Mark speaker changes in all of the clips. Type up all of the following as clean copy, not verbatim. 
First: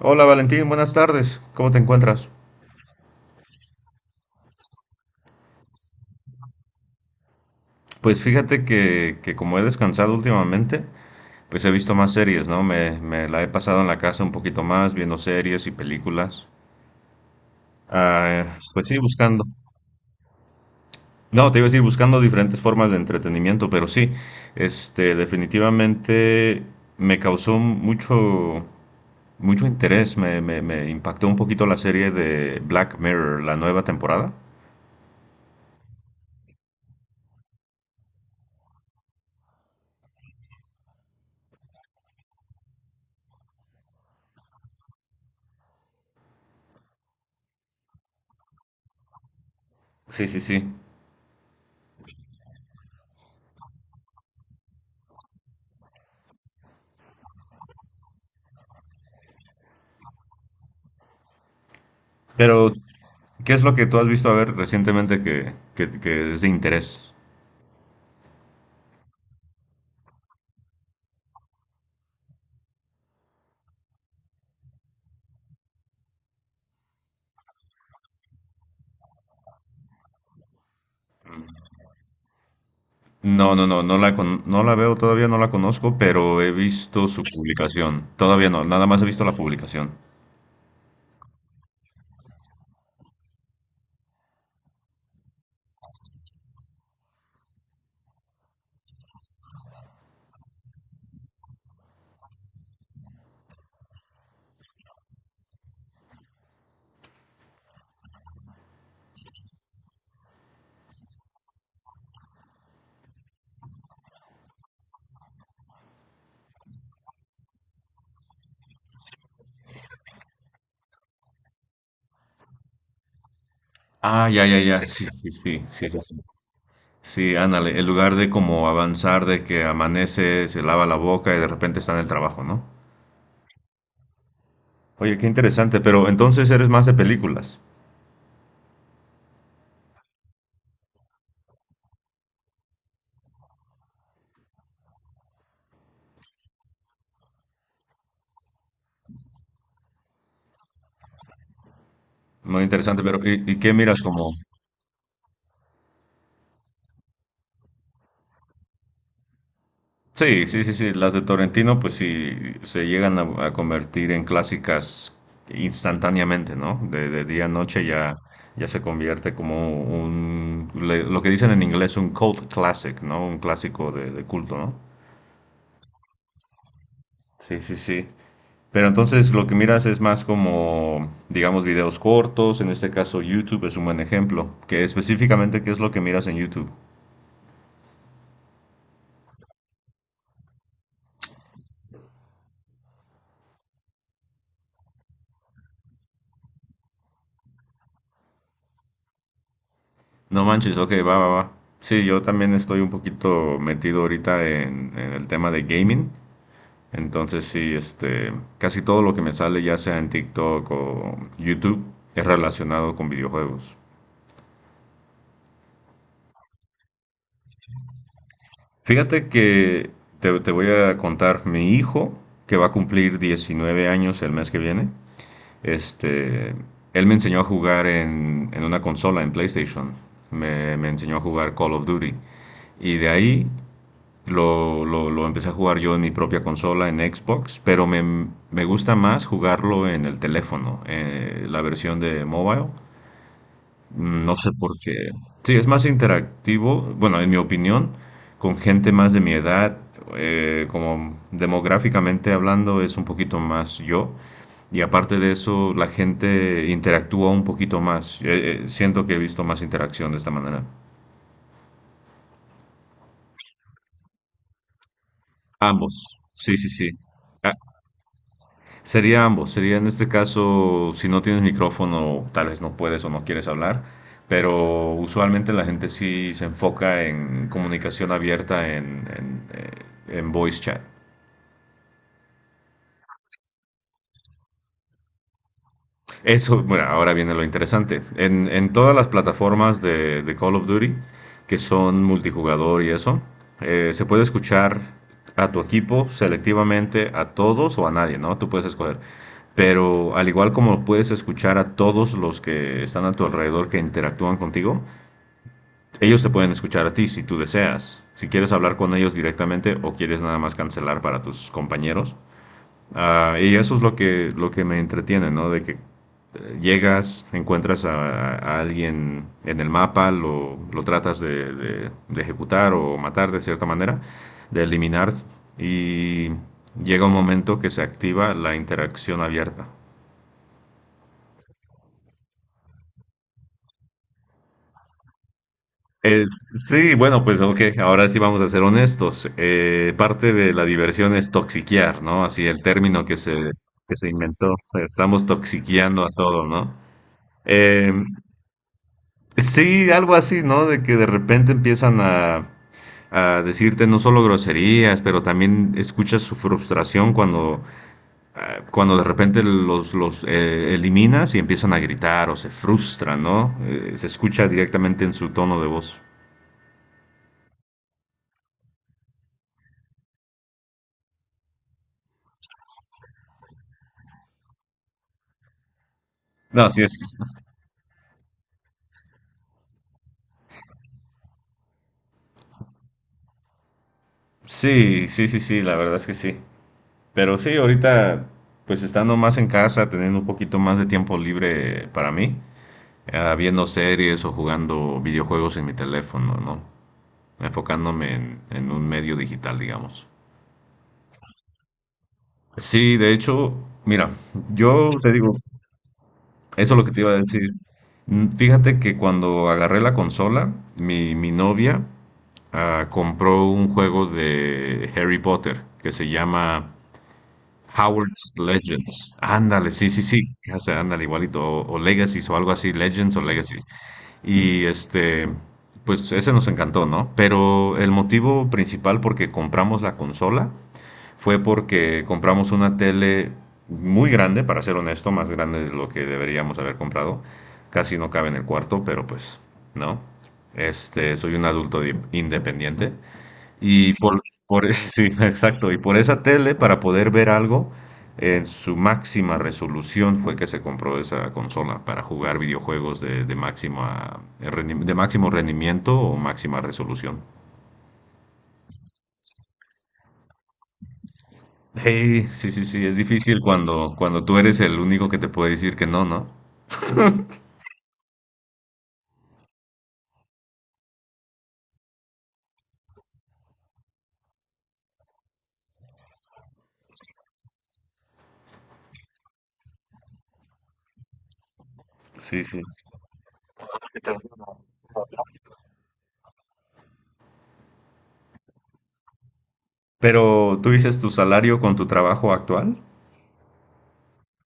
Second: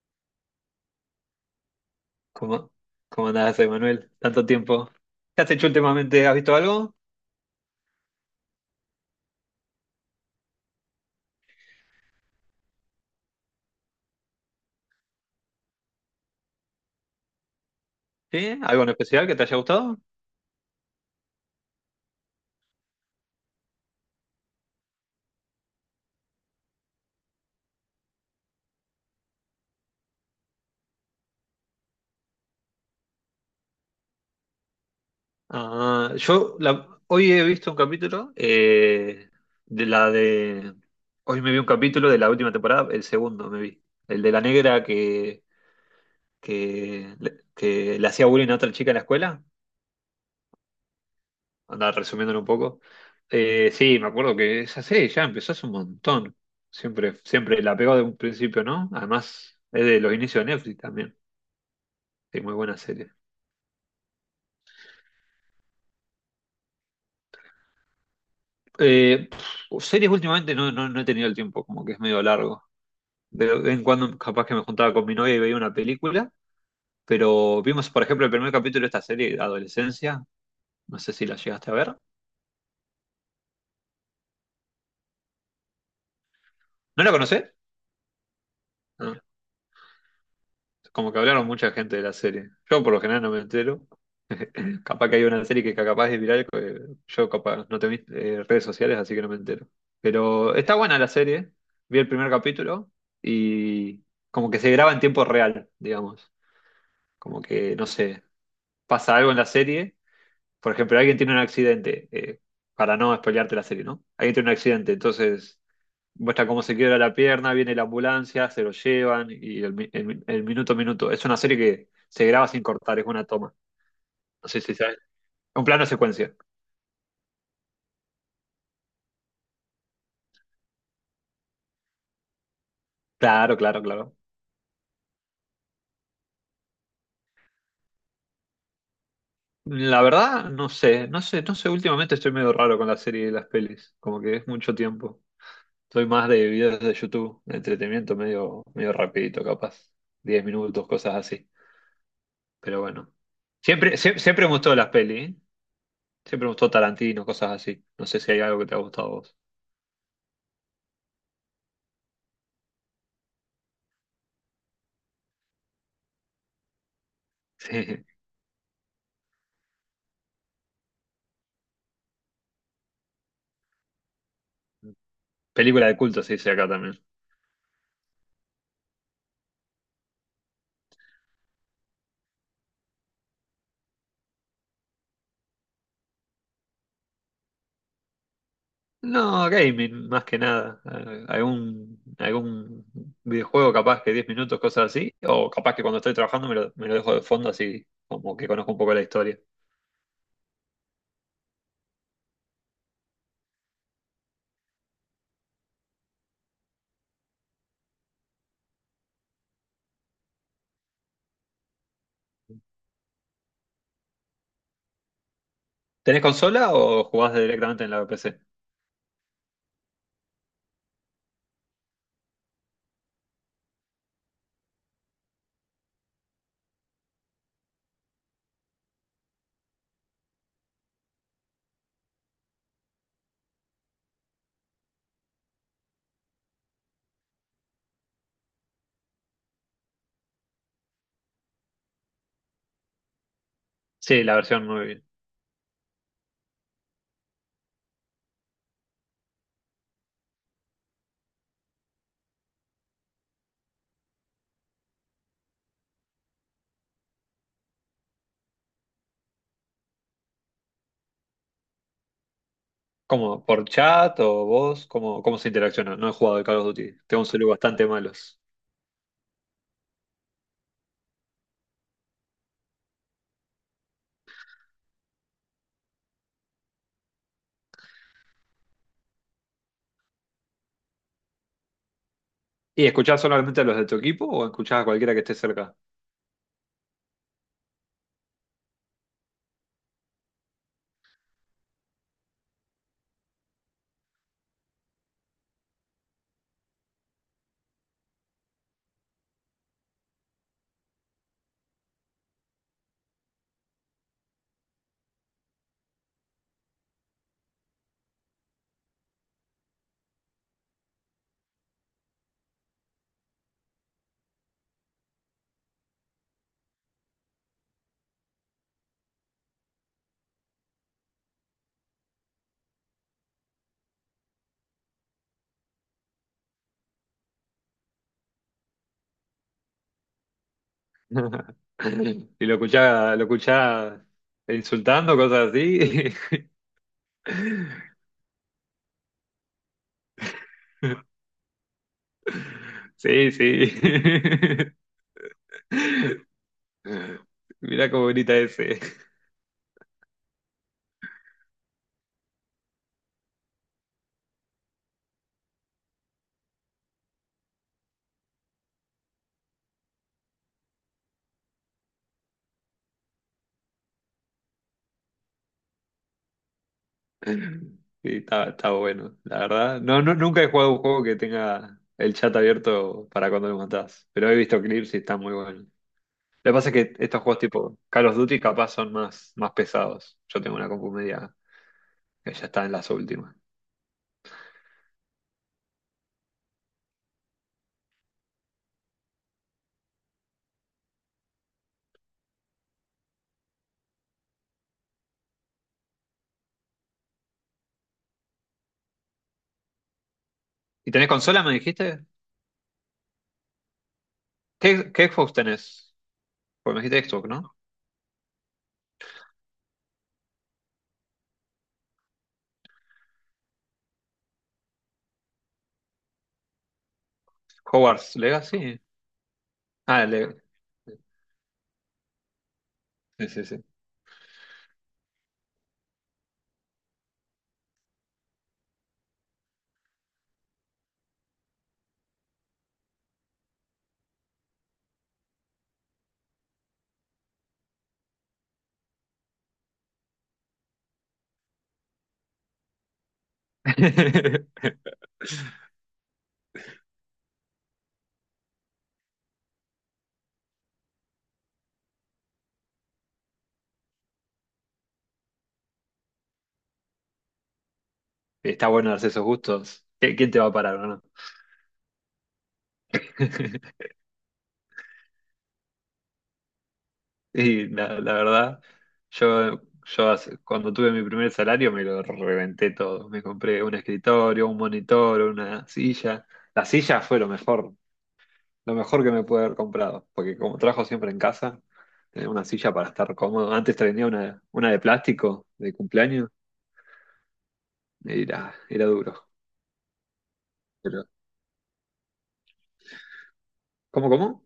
Speaker 1: Hola Valentín, buenas tardes. ¿Cómo te encuentras?
Speaker 2: ¿Cómo, cómo andás, Emanuel? Tanto tiempo. ¿Qué has hecho últimamente? ¿Has visto algo?
Speaker 1: Pues fíjate que como he descansado últimamente, pues he visto más series, ¿no? Me la he pasado en la casa un poquito más, viendo series y películas. Ah,
Speaker 2: ¿Sí? ¿Algo
Speaker 1: pues
Speaker 2: en
Speaker 1: sí,
Speaker 2: especial que te
Speaker 1: buscando.
Speaker 2: haya gustado?
Speaker 1: No, te iba a decir, buscando diferentes formas de entretenimiento, pero sí, definitivamente me causó mucho interés, me impactó un poquito la serie de Black Mirror, la nueva temporada.
Speaker 2: Ah, hoy he visto un capítulo de la de... Hoy me vi un capítulo de la última temporada, el segundo me vi. El de la negra que, que le hacía bullying a otra chica en la escuela.
Speaker 1: Sí, sí, sí.
Speaker 2: Andaba resumiéndolo un poco. Sí, me acuerdo que esa serie ya empezó hace un montón. Siempre la pegó de un principio, ¿no? Además, es de los inicios de Netflix también. Sí, muy
Speaker 1: Pero
Speaker 2: buena serie.
Speaker 1: ¿qué es lo que tú has visto a ver recientemente que es de interés?
Speaker 2: Series últimamente no he tenido el tiempo, como que es medio largo. De vez en cuando capaz que me juntaba con mi novia y veía una película, pero vimos, por ejemplo, el primer capítulo de esta serie, Adolescencia. No sé si la llegaste a ver.
Speaker 1: No, no, no, no la veo todavía, no la conozco, pero he
Speaker 2: ¿No
Speaker 1: visto
Speaker 2: la
Speaker 1: su
Speaker 2: conocés?
Speaker 1: publicación. Todavía no, nada más he
Speaker 2: No.
Speaker 1: visto la publicación.
Speaker 2: Como que hablaron mucha gente de la serie. Yo por lo general no me entero. Capaz que hay una serie que capaz es viral, que yo capaz no tengo redes sociales, así que no me entero. Pero está buena la serie. Vi el primer capítulo y como que se graba en tiempo real, digamos. Como que, no sé, pasa algo en la serie. Por ejemplo, alguien tiene un accidente, para no spoilearte la serie, ¿no? Alguien tiene un accidente, entonces muestra cómo se quiebra la pierna, viene la ambulancia, se lo llevan y el minuto a minuto. Es una serie que se graba sin cortar, es una toma.
Speaker 1: Ah, ya,
Speaker 2: No
Speaker 1: ya,
Speaker 2: sé si
Speaker 1: ya,
Speaker 2: sabes.
Speaker 1: sí, sí, sí,
Speaker 2: Un plano
Speaker 1: sí, ya sé.
Speaker 2: secuencia.
Speaker 1: Sí, ándale, en lugar de como avanzar, de que amanece, se lava la boca y de repente está en el trabajo, ¿no?
Speaker 2: Claro.
Speaker 1: Oye, qué interesante, pero entonces eres más de películas.
Speaker 2: La verdad, no sé, últimamente estoy medio raro con la serie y las pelis, como que es mucho tiempo. Soy más de videos de YouTube, de entretenimiento medio rapidito, capaz. 10 minutos, cosas así.
Speaker 1: Muy
Speaker 2: Pero
Speaker 1: interesante,
Speaker 2: bueno.
Speaker 1: pero y qué miras como?
Speaker 2: Me gustó las pelis, ¿eh? Siempre me gustó Tarantino, cosas así. No sé si hay algo que te ha gustado a vos.
Speaker 1: Sí, sí, sí, sí. Las de Torrentino, pues sí, se llegan a convertir en clásicas instantáneamente, ¿no? De día a noche ya, ya se convierte como lo que dicen en inglés, un cult classic, ¿no? Un clásico de culto, ¿no?
Speaker 2: Sí. Película de culto se dice acá también.
Speaker 1: Sí, sí, sí. Pero entonces lo que miras es más como, digamos, videos cortos. En este caso, YouTube es un buen ejemplo. Que específicamente, ¿qué es lo que miras en YouTube?
Speaker 2: No, gaming, más que nada. Algún videojuego capaz que 10 minutos, cosas así. O capaz que cuando estoy trabajando me lo dejo de fondo así como que conozco un poco la historia.
Speaker 1: No manches, ok, va, va, va. Sí, yo también estoy un poquito metido ahorita en el tema de gaming. Entonces, sí, casi todo lo que me sale, ya sea en TikTok o YouTube, es relacionado con videojuegos.
Speaker 2: ¿Tenés consola o jugás directamente en la PC?
Speaker 1: Fíjate que te voy a contar, mi hijo, que va a cumplir 19 años el mes que viene, este, él me enseñó a jugar en una consola, en PlayStation. Me enseñó a jugar Call of Duty. Y de ahí lo empecé a jugar yo en mi propia consola, en Xbox, pero me gusta más jugarlo en el teléfono, la versión de mobile.
Speaker 2: Sí, la
Speaker 1: No sé
Speaker 2: versión
Speaker 1: por qué.
Speaker 2: nueva.
Speaker 1: Sí, es más interactivo, bueno, en mi opinión, con gente más de mi edad, como demográficamente hablando, es un poquito más yo. Y aparte de eso, la gente interactúa un poquito más. Siento que he visto más interacción de esta manera.
Speaker 2: ¿Cómo? ¿Por chat o vos? ¿Cómo se interacciona?
Speaker 1: Ambos.
Speaker 2: No he jugado de
Speaker 1: Sí,
Speaker 2: Call of
Speaker 1: sí, sí.
Speaker 2: Duty. Tengo un celular
Speaker 1: Ah,
Speaker 2: bastante malos.
Speaker 1: sería ambos, sería en este caso, si no tienes micrófono, tal vez no puedes o no quieres hablar, pero usualmente la gente sí se enfoca en comunicación abierta en voice chat.
Speaker 2: ¿Y escuchás solamente a los de tu equipo o escuchás a cualquiera que esté cerca?
Speaker 1: Eso, bueno, ahora viene lo interesante. En todas las plataformas de Call of Duty, que son multijugador y eso, se puede escuchar a tu equipo selectivamente, a todos o a nadie, ¿no? Tú puedes escoger. Pero al igual como puedes escuchar a todos los que están a tu alrededor que interactúan contigo, ellos te pueden escuchar a ti si tú deseas. Si quieres hablar con ellos directamente o quieres nada más cancelar para tus compañeros, ah, y eso es lo que me entretiene, ¿no? De que llegas, encuentras a alguien en el mapa, lo tratas de ejecutar o matar de cierta manera, de eliminar, y llega un momento que se activa la interacción abierta.
Speaker 2: Y lo escuchás insultando, cosas así.
Speaker 1: Es- sí, bueno, pues ok, ahora sí vamos a ser honestos. Parte de la diversión es toxiquear, ¿no? Así el término
Speaker 2: Sí, sí.
Speaker 1: que se inventó. Estamos toxiqueando a todo, ¿no?
Speaker 2: Mirá
Speaker 1: Em,
Speaker 2: cómo grita ese.
Speaker 1: sí, algo así, ¿no? De que de repente empiezan a decirte no solo groserías, pero también escuchas su frustración cuando, ah, cuando de repente los eliminas y empiezan a gritar o se frustran, ¿no? Se escucha directamente en su tono de voz.
Speaker 2: Sí, está bueno, la verdad. No, nunca he jugado un juego que tenga el chat abierto para cuando lo matás, pero he visto clips y está muy bueno. Lo que pasa
Speaker 1: No,
Speaker 2: es
Speaker 1: sí,
Speaker 2: que
Speaker 1: es.
Speaker 2: estos juegos tipo Call of Duty capaz son más pesados. Yo tengo una compu media que ya está en las últimas.
Speaker 1: Sí, sí, sí, sí, la verdad es que sí. Pero sí, ahorita, pues estando más en casa, teniendo un poquito más de tiempo libre para mí, ah, viendo series o jugando videojuegos en mi teléfono, ¿no? Enfocándome en un medio digital, digamos.
Speaker 2: ¿Y tenés consola, me dijiste?
Speaker 1: Sí, de hecho, mira, yo
Speaker 2: ¿Qué
Speaker 1: te
Speaker 2: Xbox
Speaker 1: digo,
Speaker 2: tenés?
Speaker 1: eso es
Speaker 2: Porque
Speaker 1: lo
Speaker 2: me
Speaker 1: que te
Speaker 2: dijiste
Speaker 1: iba a
Speaker 2: Xbox,
Speaker 1: decir.
Speaker 2: ¿no?
Speaker 1: Fíjate que cuando agarré la consola, mi novia ah, compró un juego de Harry Potter que se llama
Speaker 2: Hogwarts
Speaker 1: Howard's
Speaker 2: Legacy.
Speaker 1: Legends. Ándale, sí, sí,
Speaker 2: Ah, el
Speaker 1: sí,
Speaker 2: Leg-
Speaker 1: o sea, ándale igualito, o Legacy o algo así, Legends o
Speaker 2: Sí, sí,
Speaker 1: Legacy.
Speaker 2: sí.
Speaker 1: Y pues ese nos encantó, ¿no? Pero el motivo principal por qué compramos la consola fue porque compramos una tele muy grande, para ser honesto, más grande de lo que deberíamos haber comprado. Casi no cabe en el cuarto, pero pues no. Soy un adulto independiente y por sí, exacto, y por esa tele para poder ver algo en su máxima resolución fue que se compró esa consola para jugar videojuegos de máxima de máximo rendimiento o máxima resolución.
Speaker 2: Está bueno darse esos gustos. Quién te va a parar o no?
Speaker 1: Hey, sí, sí, sí, es difícil cuando, cuando tú eres el único que te puede decir que no, ¿no?
Speaker 2: Y la verdad, cuando tuve mi primer salario me lo reventé todo. Me compré un escritorio, un monitor, una silla. La silla fue lo mejor. Lo mejor que me pude haber comprado, porque como trabajo siempre en casa, tenía una
Speaker 1: Sí, sí.
Speaker 2: silla para estar cómodo. Antes tenía una de plástico de cumpleaños, y era duro.
Speaker 1: Pero tú dices
Speaker 2: Pero,
Speaker 1: tu salario con tu trabajo actual.
Speaker 2: ¿cómo?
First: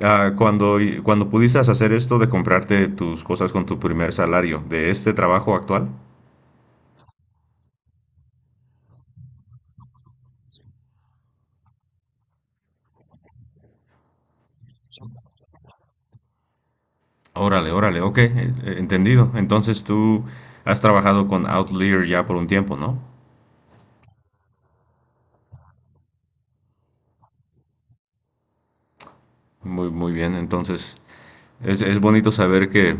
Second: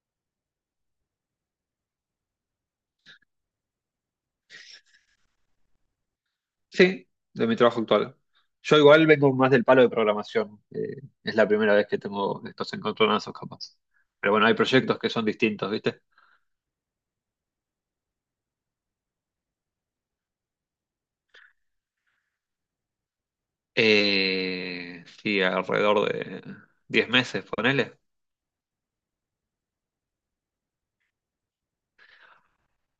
Speaker 1: Ah, cuando pudiste hacer esto de comprarte tus cosas con tu primer salario de este trabajo actual.
Speaker 2: Sí, de mi trabajo actual. Yo igual vengo más del palo de programación. Es la primera vez que tengo estos encontronazos capaz. Pero bueno, hay proyectos que son distintos, ¿viste?
Speaker 1: Órale, órale, ok, entendido. Entonces tú has trabajado con Outlier ya por un tiempo, ¿no?
Speaker 2: Sí, alrededor de 10 meses, ponele.
Speaker 1: Muy, muy bien. Entonces es bonito saber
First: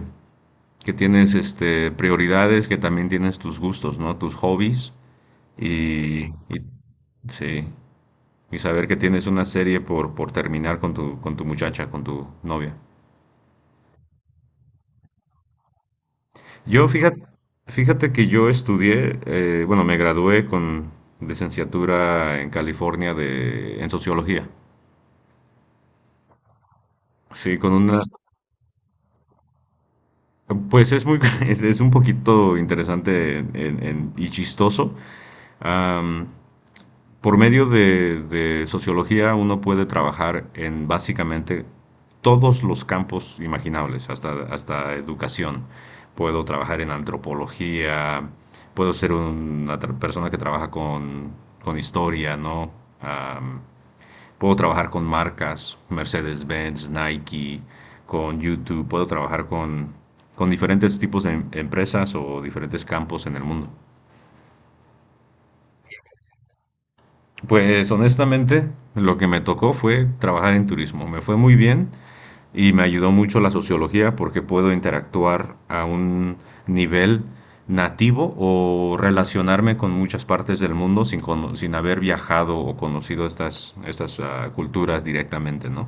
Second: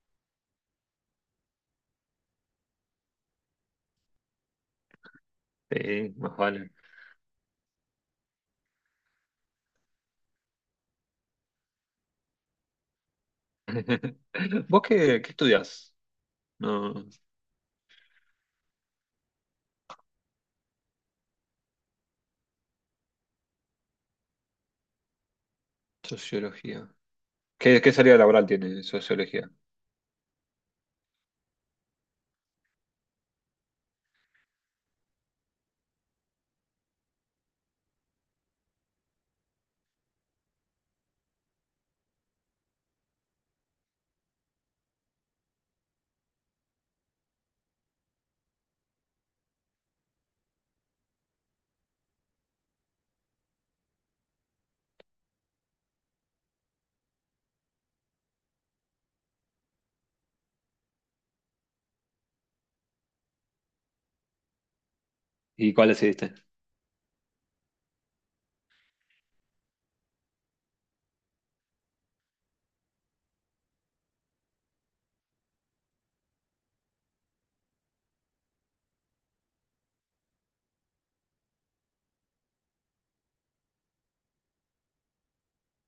Speaker 1: que tienes prioridades, que también tienes tus gustos, ¿no? Tus hobbies.
Speaker 2: Sí,
Speaker 1: Y,
Speaker 2: más
Speaker 1: y-
Speaker 2: vale.
Speaker 1: sí, y saber que tienes una serie por terminar con tu muchacha, con tu novia.
Speaker 2: ¿Vos qué estudias?
Speaker 1: Yo,
Speaker 2: No.
Speaker 1: fíjate, fíjate que yo estudié, bueno, me gradué con licenciatura en California en sociología.
Speaker 2: Sociología.
Speaker 1: Sí, con
Speaker 2: ¿Qué
Speaker 1: una,
Speaker 2: salida laboral tiene sociología?
Speaker 1: pues es muy, es un poquito interesante y chistoso. Am, Por medio de sociología uno puede trabajar en básicamente todos los campos imaginables, hasta, hasta educación. Puedo trabajar en antropología, puedo ser una persona que trabaja con historia, ¿no? Am, puedo trabajar con marcas, Mercedes-Benz, Nike, con YouTube, puedo trabajar con diferentes tipos de empresas o diferentes campos en el mundo.
Speaker 2: ¿Y cuál decidiste?
Speaker 1: Pues honestamente, lo que me tocó fue trabajar en turismo. Me fue muy bien y me ayudó mucho la sociología porque puedo interactuar a un nivel nativo o relacionarme con muchas partes del mundo sin haber viajado o conocido estas ah, culturas directamente, ¿no?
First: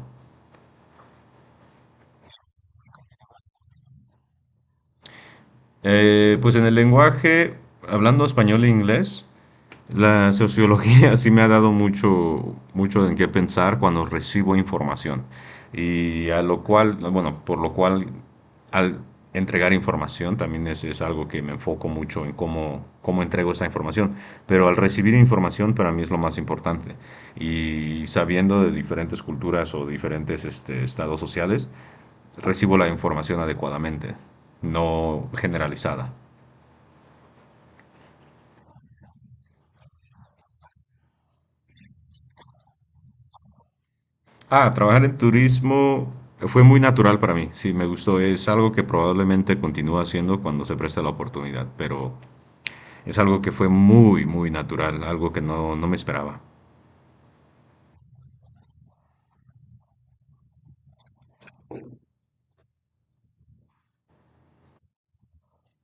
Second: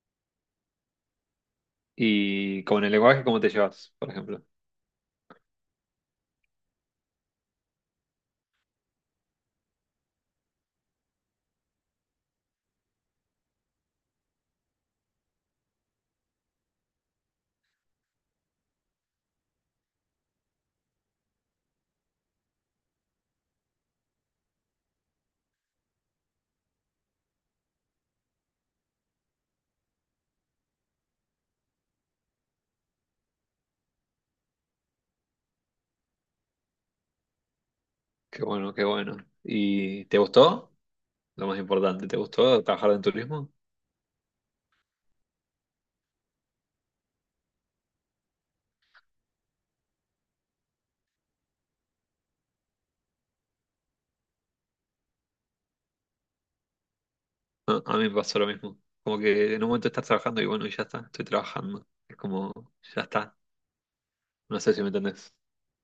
Speaker 2: ¿Y con el lenguaje cómo te llevas, por ejemplo?
Speaker 1: Pues en el lenguaje, hablando español e inglés, la sociología sí me ha dado mucho, mucho en qué pensar cuando recibo información. Y a lo cual, bueno, por lo cual al entregar información también es algo que me enfoco mucho en cómo, cómo entrego esa información. Pero al recibir información para mí es lo más importante. Y sabiendo de diferentes culturas o diferentes estados sociales, recibo la información adecuadamente, no generalizada.
Speaker 2: Qué bueno, qué bueno. ¿Y te gustó? Lo más importante, ¿te gustó trabajar en turismo?
Speaker 1: Ah, trabajar en turismo fue muy natural para mí, sí, me gustó, es algo que probablemente continúe haciendo cuando se presta la oportunidad, pero es algo que fue muy, muy natural, algo que no, no me esperaba.
Speaker 2: A mí me pasó lo mismo. Como que en un momento estás trabajando y bueno, y ya está, estoy trabajando. Es como, ya está. No sé si me entendés.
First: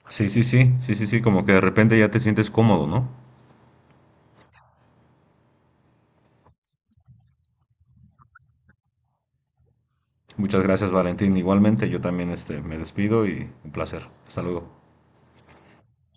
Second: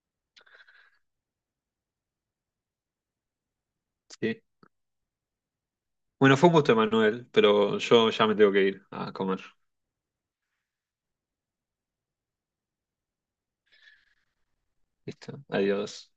Speaker 1: Sí, sí, sí, sí, sí, sí, como que de repente ya te sientes cómodo, ¿no?
Speaker 2: Sí. Bueno, fue un gusto, Manuel, pero yo ya me tengo que ir a comer.
Speaker 1: Muchas gracias, Valentín. Igualmente, yo también me despido y un placer. Hasta luego.
Speaker 2: Listo. Adiós.